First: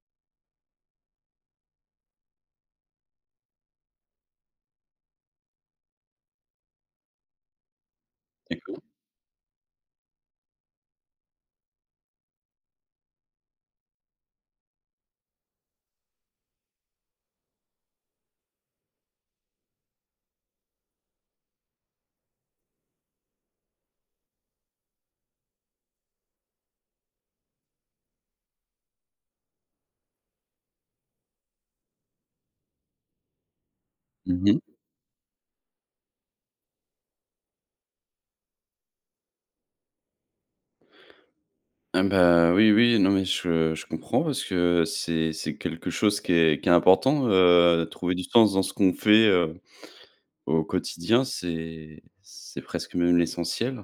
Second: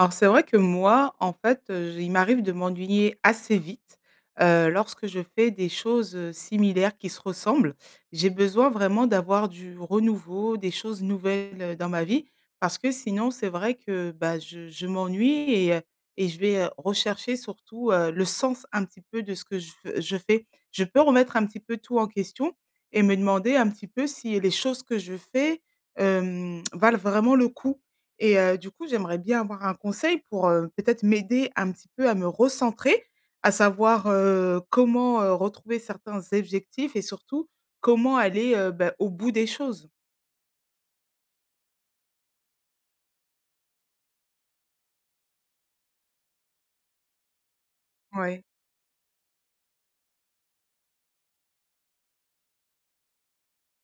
Alors c'est vrai que moi, en fait j il m'arrive de m'ennuyer assez vite, heu, lorsque je fais des choses, heu, similaires qui se ressemblent. J'ai besoin [unintelligible] vraiment d'avoir du renouveau, des choses nouvelles dans ma vie, parce que sinon c'est vrai que, bah, je je m'ennuie et heu, et je vais rechercher surtout, heu, le sens un petit peu de ce que je v je fais. Je peux remettre un petit peu tout en question et me demander un petit peu si les choses que je fais, hem, valent vraiment le coup et heu, du coup j'aimerais bien avoir un conseil pour, heu, peut-être m'aider un petit peu à me recentrer, à savoir, Mmh mh. heu, comment, heu, retrouver certains objectifs et surtout comment aller, heu bah, au bout des choses? Eh ben, oui, oui, non mais je je comprends parce que c'est c'est quelque chose qui est qui est important, heu, trouver du Ouais. sens dans ce qu'on fait, heu, au quotidien, c'est c'est presque même l'essentiel.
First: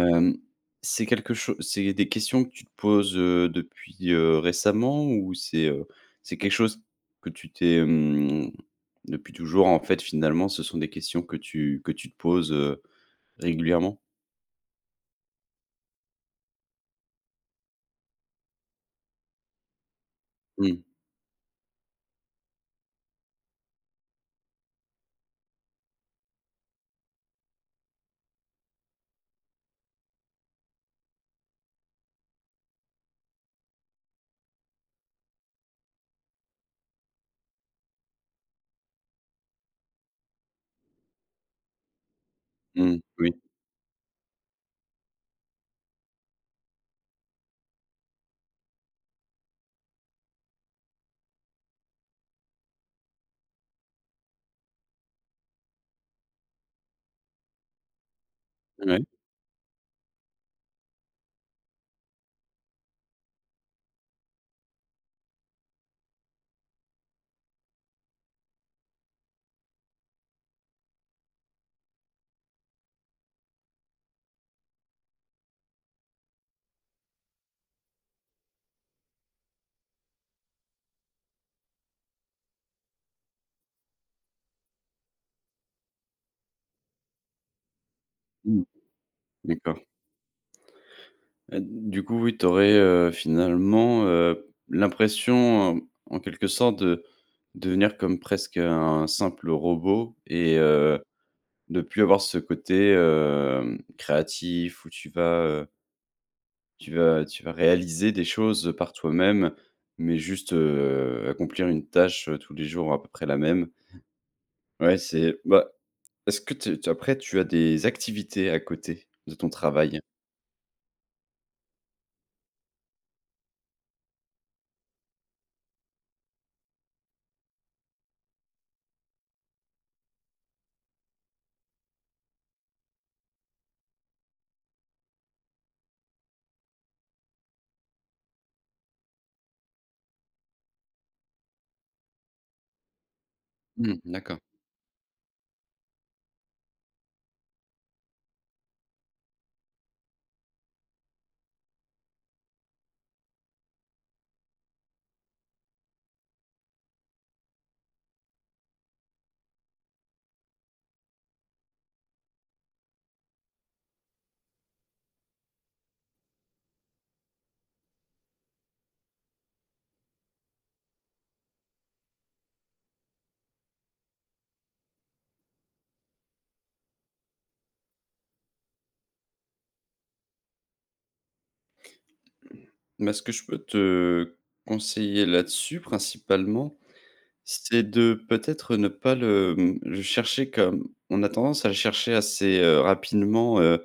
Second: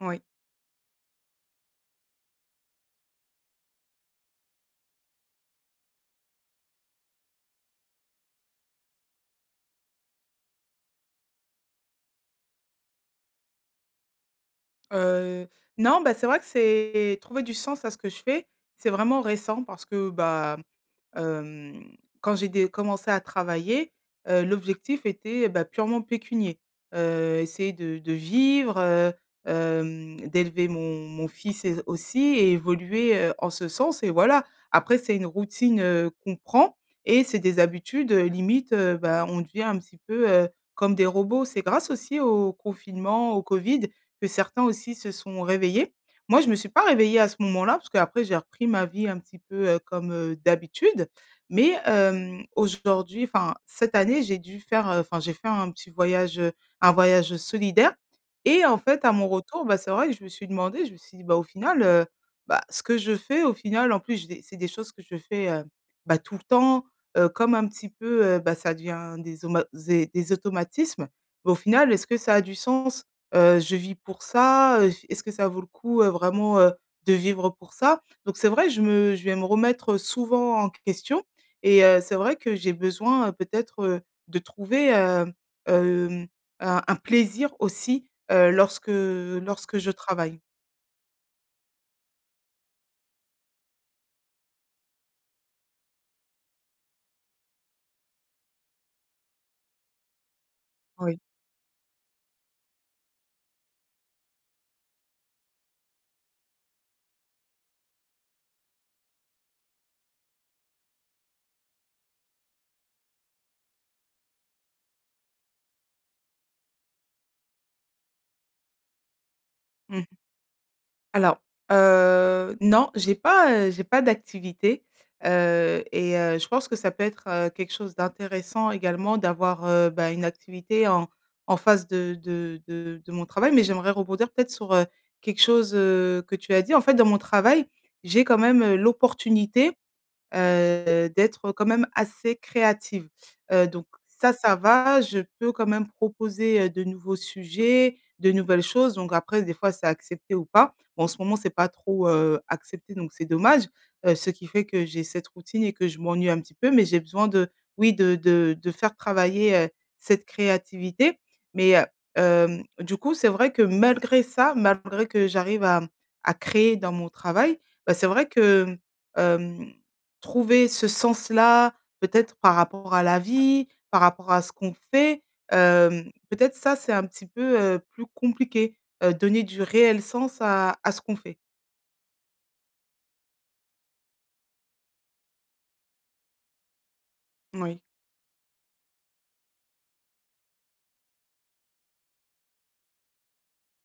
Oui. c'est quelque cho c'est des questions que tu te poses, heu, depuis, heu, récemment? Ou c'est, heu, c'est quelque chose que tu t'es, hem depuis toujours en fait finalement ce sont des questions que tu que tu te poses, heu, régulièrement? Heu, non, bah, c'est vrai que c'est trouver du sens à ce que je fais, c'est vraiment récent parce que, bah, Mmh. hem, quand j'ai dé commencé à travailler, heu, l'objectif était, bah, purement pécunier. Heu, essayer de de vivre, heu, hem, d'élever mon mon fils et s aussi, et évoluer, heu, en ce sens et voilà. Après, c'est une routine, heu, qu'on prend et c'est des habitudes, heu, limite, heu, bah, on devient un petit peu, heu, comme des robots. C'est grâce aussi au Mmh mh, confinement, oui. au Covid, que certains aussi se sont réveillés. Moi, je me suis pas réveillée à ce moment-là, parce qu'après j'ai repris ma vie un petit peu, heu, comme, heu, d'habitude. Mais, hem, aujourd'hui enfin cette année j'ai dû faire enfin, j'ai fait un petit voyage, heu, un voyage solidaire et en Ouais. fait, à mon retour, bah, c'est vrai que je me suis demandé, je me suis dit: «Bah, au final, heu, bah, ce que je fais au final, en plus j'ai des c'est des choses que je fais, heu, bah tout le temps, heu, comme un petit peu, heu, bah, ça devient des auma zé des automatismes, bah au final est-ce que ça a du sens? Heu, je vis pour ça, heu, est-ce que ça vaut le coup, heu, vraiment, heu, de vivre pour ça?» donc c'est vrai je me je vais me remettre souvent en question et heu, c'est vrai que j'ai besoin, heu, peut-être, heu, de trouver, hem hem, un un plaisir aussi, heu, Mmh mh, lorsque lorsque d'accord. je travaille. Heu, du coup, oui, tu aurais, heu, finalement, heu, l'impression, en quelque sorte, de devenir comme presque un simple robot et heu, Oui. de plus avoir ce côté, hem, créatif, où tu vas heu tu vas tu vas réaliser des choses par toi-même, mais juste, heu, accomplir une tâche tous les jours, à peu près la même Ouais, c'est bah, est-ce que te tu après, tu as des activités à côté de ton Mmh travail? mh. Alors, heu, non, j'ai pas, heu, j'ai pas d'activité, heu et heu je pense que ça peut être, heu, quelque chose d'intéressant également d'avoir, heu, bah, une activité en en face de de de de mon travail, mais j'aimerais rebondir peut-être sur, heu, quelque chose, heu, que tu as dit. En fait, dans mon travail, j'ai quand même, heu, l'opportunité, heu, d'être quand même assez créative. Heu, donc Mmh, ça, d'accord. ça va, je peux quand même proposer, heu, de nouveaux sujets, de nouvelles choses, donc après des fois c'est accepté ou pas. Bon en ce moment c'est pas trop, heu, accepté donc c'est dommage, heu, ce qui fait que j'ai cette routine et que je m'ennuie un petit peu, mais j'ai besoin de oui, de de de faire travailler, heu, cette créativité. Mais, heu, hem, du coup c'est vrai que malgré ça, malgré que j'arrive à, mmh, à créer dans mon travail, bah, c'est vrai que, mmh, hem, trouver ce sens-là, peut-être par rapport à la vie, par rapport à ce qu'on fait, hem, peut-être ça c'est un petit peu, heu, plus compliqué, heu, donner du réel sens à à ce qu'on fait. Mais ce que je peux te conseiller là-dessus principalement, Moui. c'est de peut-être, ne pas le, mmh, le chercher comme on a tendance à le chercher assez, heu, rapidement, heu,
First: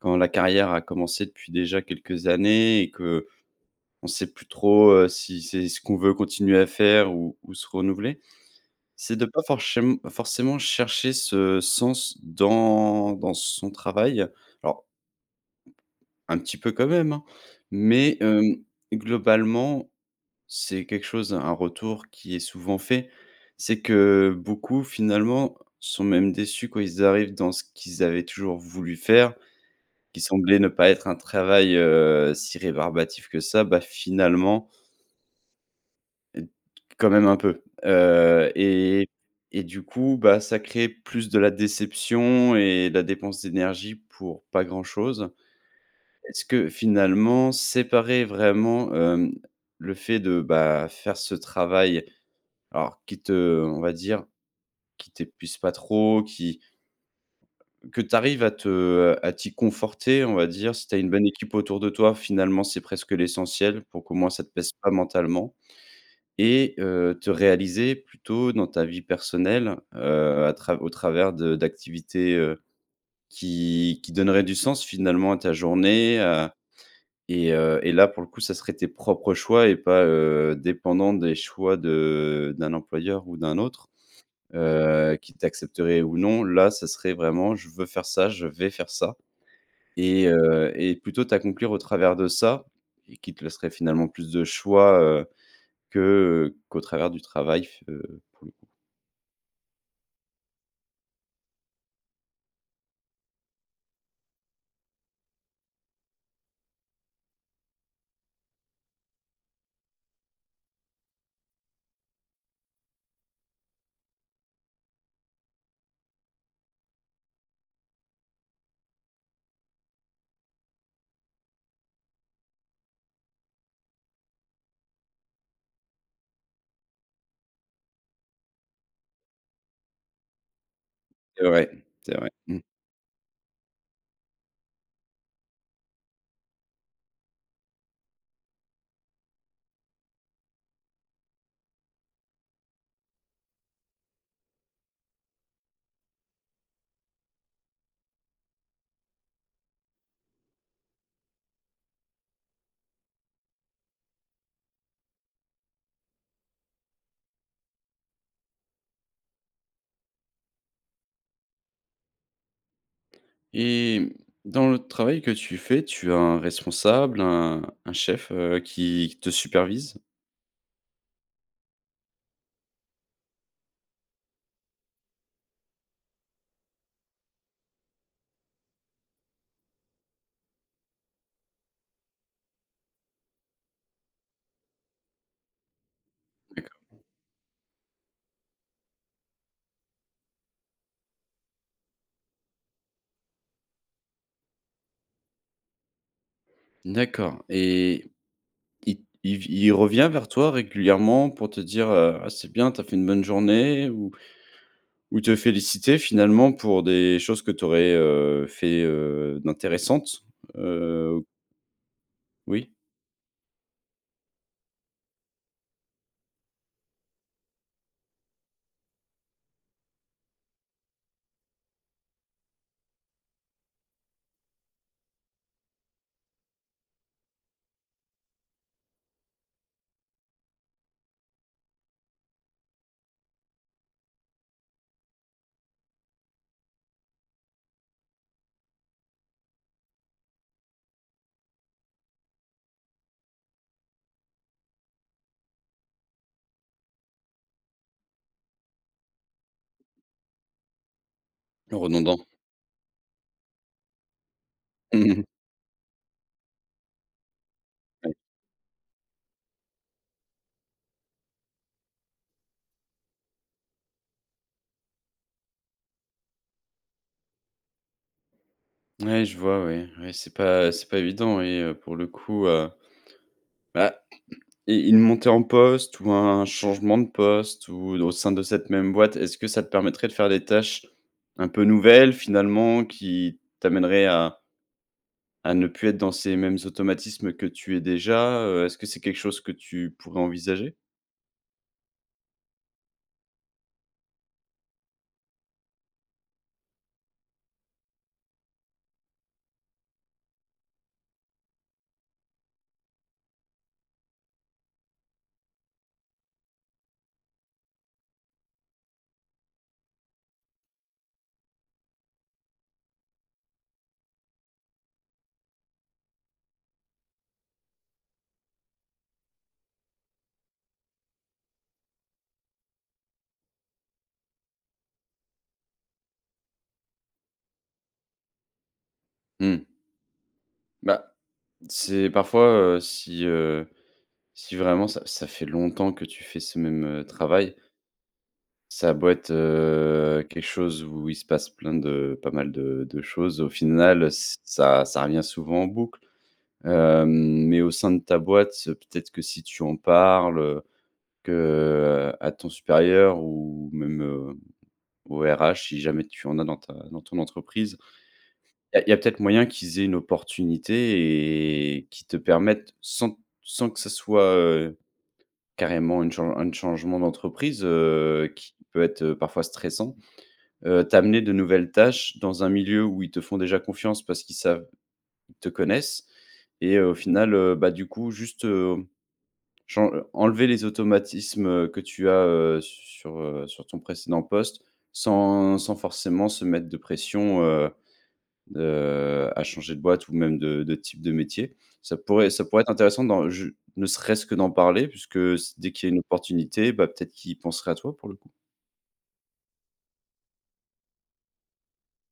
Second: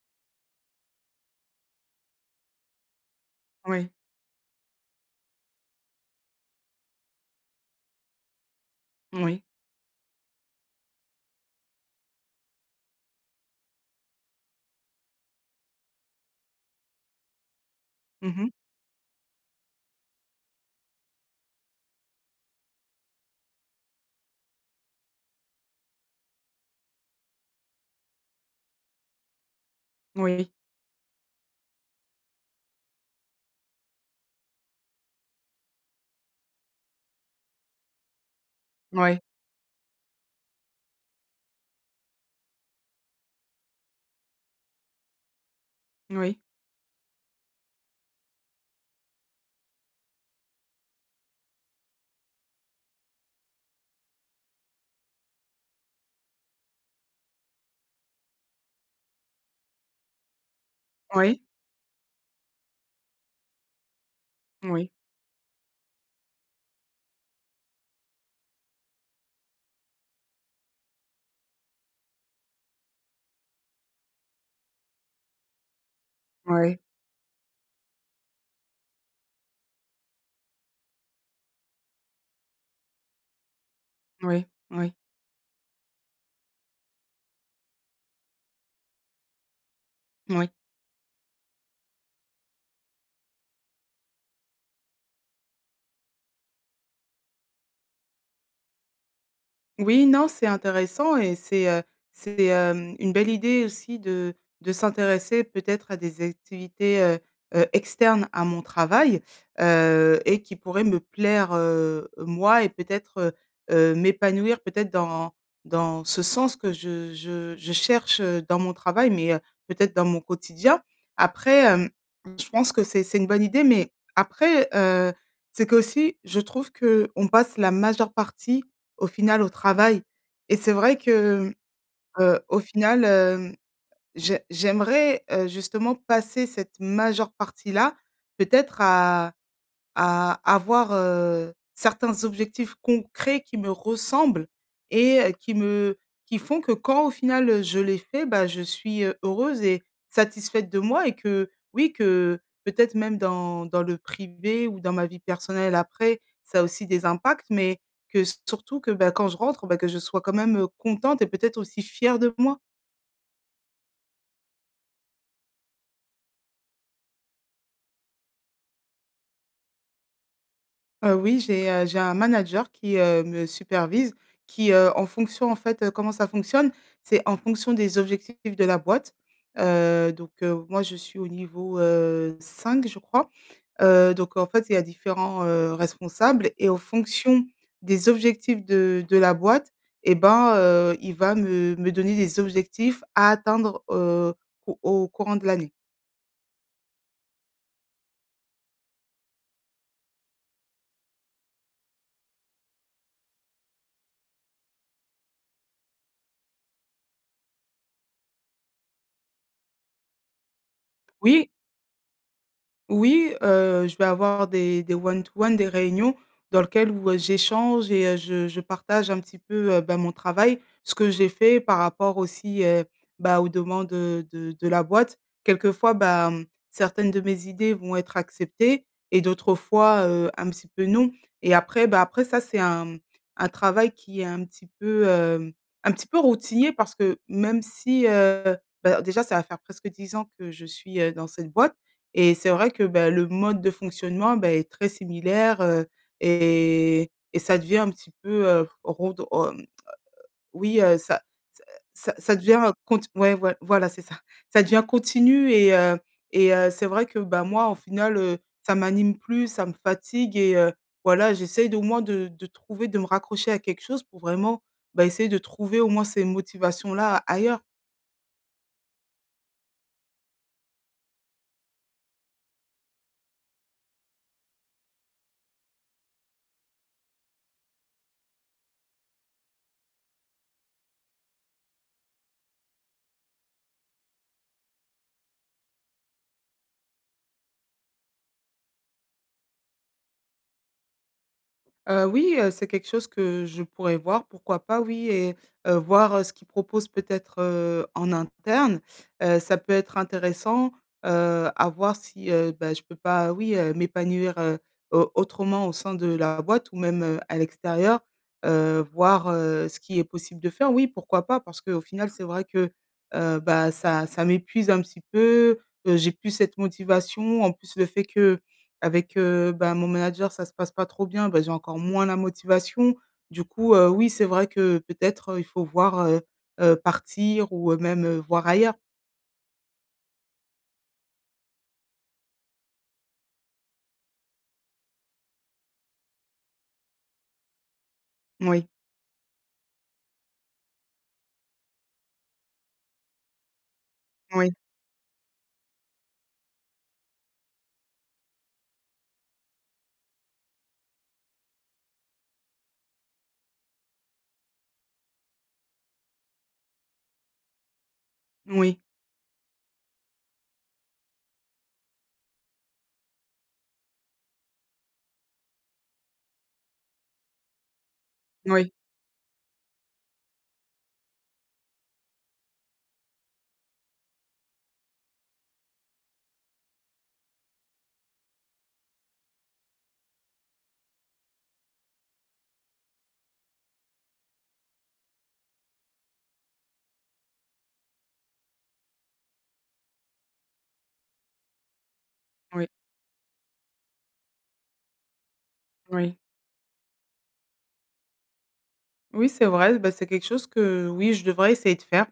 quand la carrière a commencé depuis déjà quelques années et qu'on Oui. sait plus trop, heu, si c'est ce qu'on veut continuer à faire ou ou se renouveler, c'est de Moui. pas forchém forcément chercher ce sens dans dans son travail. Alors un petit peu quand même, hein, mais, Mmh mh. hem, globalement, c'est quelque chose un retour, qui est souvent fait, c'est que beaucoup finalement, sont même déçus quand ils arrivent dans ce qu'ils avaient toujours voulu faire, qui Moui. semblait ne pas être un travail, heu, si rébarbatif que ça, bah finalement heu t quand même un peu. Heu et Moui. et du coup, bah, ça crée plus de la déception et de la dépense d'énergie pour pas grand-chose. Oui. Est-ce que finalement, séparer vraiment, hem, le fait de bah, faire ce travail alors qui te on va dire, qui t'épuise pas trop, qui Que tu arrives à te à t'y conforter, on va dire, si tu as une bonne Oui. équipe autour de toi, finalement, c'est presque l'essentiel, pour qu'au moins, ça te pèse Moui. pas mentalement. Et heu, te réaliser plutôt dans ta vie personnelle, heu, à trav au travers de d'activités heu, qui qui donneraient du sens finalement à ta journée, heu Moui. et heu et là pour le coup, ça serait tes propres choix et pas, heu, dépendant des choix de d'un employeur ou d'un autre. Oui, oui. Heu, qui t'accepterait ou non, là ça serait vraiment: «Je veux faire ça, je vais faire ça» et Moui. heu et plutôt t'accomplir au travers de ça et qui te laisserait finalement plus de choix, heu, que, heu, qu'au travers du travail f heu, pour le coup. Oui, non c'est intéressant et c'est, heu, c'est, hem, une belle idée aussi de de s'intéresser peut-être à des activités, heu heu, externes à mon travail, heu et qui pourraient me plaire, heu, moi et peut-être, heu heu, m'épanouir peut-être dans dans ce sens que je je je cherche, heu, dans mon travail, mais, heu, peut-être dans mon quotidien. Après, hem, je pense que c'est c'est une bonne idée, mais après, heu, c'est qu'aussi je trouve qu'on passe la majeure partie au final au travail. Et c'est vrai que, C'est mmh, vrai, c'est vrai, heu, au mmh. final, hem, j'ai j'aimerais, heu, justement passer cette majeure partie là, peut-être à à avoir, heu, certains objectifs concrets qui me ressemblent et qui me qui font que quand au final, heu, je les fais, bah, je suis heu, heureuse et satisfaite de moi et que, oui, que peut-être même dans dans le privé ou dans ma vie personnelle après, ça a aussi des impacts, mais que surtout que, bah, quand je rentre, bah, que je sois quand même, heu, contente et peut-être aussi fière de moi. Et mmh, dans le travail que tu fais tu as un responsable, un un chef, heu, qui qui te supervise? Heu, oui, j'ai, heu, j'ai un manager qui, heu, me supervise, qui, heu, en fonction, en fait comment ça fonctionne? C'est en fonction des objectifs de la boîte. Heu, donc heu, moi, je suis au niveau, heu, 5 je crois, heu, donc en fait, il y a différents, heu, responsables et en D'accord. Mmh. fonction des objectifs de de la boîte et ben, heu, il va me me donner des objectifs à atteindre, heu, au au courant de l'année. D'accord et i il v il revient vers toi régulièrement pour te dire, heu: «Ah, c'est bien, tu as fait une bonne journée» ou ou te féliciter finalement pour des choses que tu aurais, heu, fait, heu, d'intéressantes? Heu Oui! Oui? Oui, heu, je vais avoir des des one to one, des réunions dans lequel où, heu, j'échange et heu, je je partage un petit peu, heu, bah, mon travail, ce que j'ai fait par rapport aussi, heu, bah, aux demandes, heu, de de la boîte. Quelquefois bah, mmh, certaines de mes idées vont être acceptées et d'autres fois, heu, un petit peu non. Et après bah, après ça, c'est un, mmh, un travail qui est un petit peu, hem, un petit peu routinier parce que même si, heu bah, déjà ça va faire presque 10 ans que je suis, heu, dans cette boîte. Et c'est vrai que, bah, le mode de fonctionnement, beh, est très similaire, heu, et et ça devient un petit peu redon hem, heu, oui, heu, ça ça ça Redondant? ça devient cont ouais, voi voilà, c'est ça. Ça devient Mmh, mmh mh. continu et heu et heu, c'est vrai que, bah, moi, en Oui. final, heu, ça m'anime plus, ça me fatigue et heu, voilà j'essaye d'au moins de de trouver de me raccrocher à quelque chose pour vraiment, bah, essayer de trouver au moins ces motivations-là ailleurs. Ouais, je vois, ouais, ouais, c'est pas c'est pas évident oui, heu, pour le coup, heu bah et une montée en poste ou un changement de poste ou au sein de cette même boîte, est ce que ça te permettrait de faire des tâches un peu nouvelles finalement qui t'amèneraient à à ne plus être dans ces mêmes automatismes que tu es déjà? Heu, est ce que c'est quelque chose que tu pourrais envisager? Heu, oui, heu, c'est quelque chose que je pourrais voir, pourquoi pas? Oui, et heu, voir ce qu'ils proposent peut-être, heu, en interne. Heu, ça peut être intéressant, heu, à voir si, heu, bah, je peux pas, oui, heu, m'épanouir, heu, au autrement au sein de la boîte ou même, heu, à l'extérieur. Heu, voir, heu, ce qui est possible de faire, oui pourquoi pas? Parce qu'au final, c'est vrai que, heu, bah, ça ça m'épuise un petit peu, heu, j'ai plus cette motivation, en plus, le fait qu'avec, heu, bah, mon manager ça se passe pas trop bien, bah, j'ai encore moins la motivation du coup, heu, oui, c'est vrai que peut-être il faut voir, heu heu, partir ou, heu, même, heu, voir ailleurs. Mmh. Bah, c'est parfois, heu si, heu, si vraiment ça ça fait longtemps que tu fais ce même, heu, travail Moui. ça a beau être, heu, quelque chose où il se passe plein de pas mal de de choses, au final, ç Oui. ça ça revient souvent en boucle. Hem, mais au sein de ta boîte, peut-être que si tu en parles, heu, que à ton supérieur ou même, heu, aux RH, si jamais tu en as dans ta dans ton entreprise, il y Moui. a il y a peut-être moyen qu'ils aient une opportunité et qu'ils te permettent sans sans que ça soit, heu, carrément une chan une changement d'entreprise, heu, N qui oui. peut être, heu, parfois stressant, heu, t'amener de nouvelles tâches dans un milieu où ils te font déjà confiance parce qu'ils savent ils te connaissent et heu, au final, heu, bah, du coup, juste, hem, chan en enlever les automatismes que tu as, heu, s sur, heu, sur ton précédent poste, sans sans forcément se mettre de pression, heu, de à changer de boîte ou même de de type de métier. Ça pourrait ça pourrait Oui. être intéressant dans j ne serait-ce que d'en parler puisque s dès qu'il y a une Oui. opportunité, bah, peut-être qu'ils penserait à toi, pour le coup. Oui, c'est vrai, bah, c'est quelque chose que- oui- je devrais essayer de faire.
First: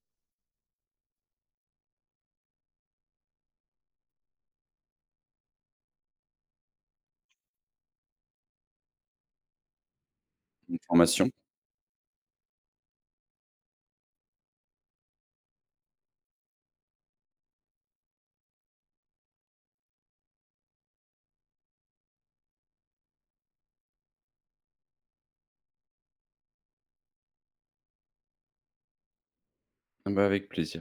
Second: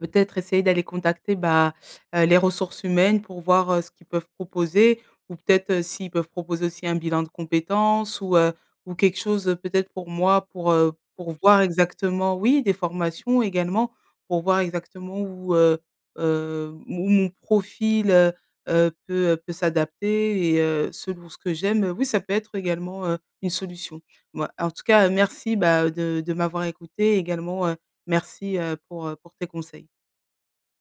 Peut-être essayer d'aller contacter, bah, heu, les ressources humaines, pour voir, heu, ce qu'ils peuvent proposer ou peut-être s'ils peuvent proposer aussi un bilan de compétences ou heu, ou quelque chose peut-être pour moi pour, Une heu, formation. pour voir, exactement oui, des formations également, pour voir exactement où, heu heu, mon mon profil, heu heu, peut peut s'adapter et heu, selon ce que j'aime, oui, ça peut être également, heu, une solution. Bah, en tout cas, merci, bah, de de m'avoir écoutée et également, heu, merci, heu, pour pour tes conseils. Eh bah, avec plaisir.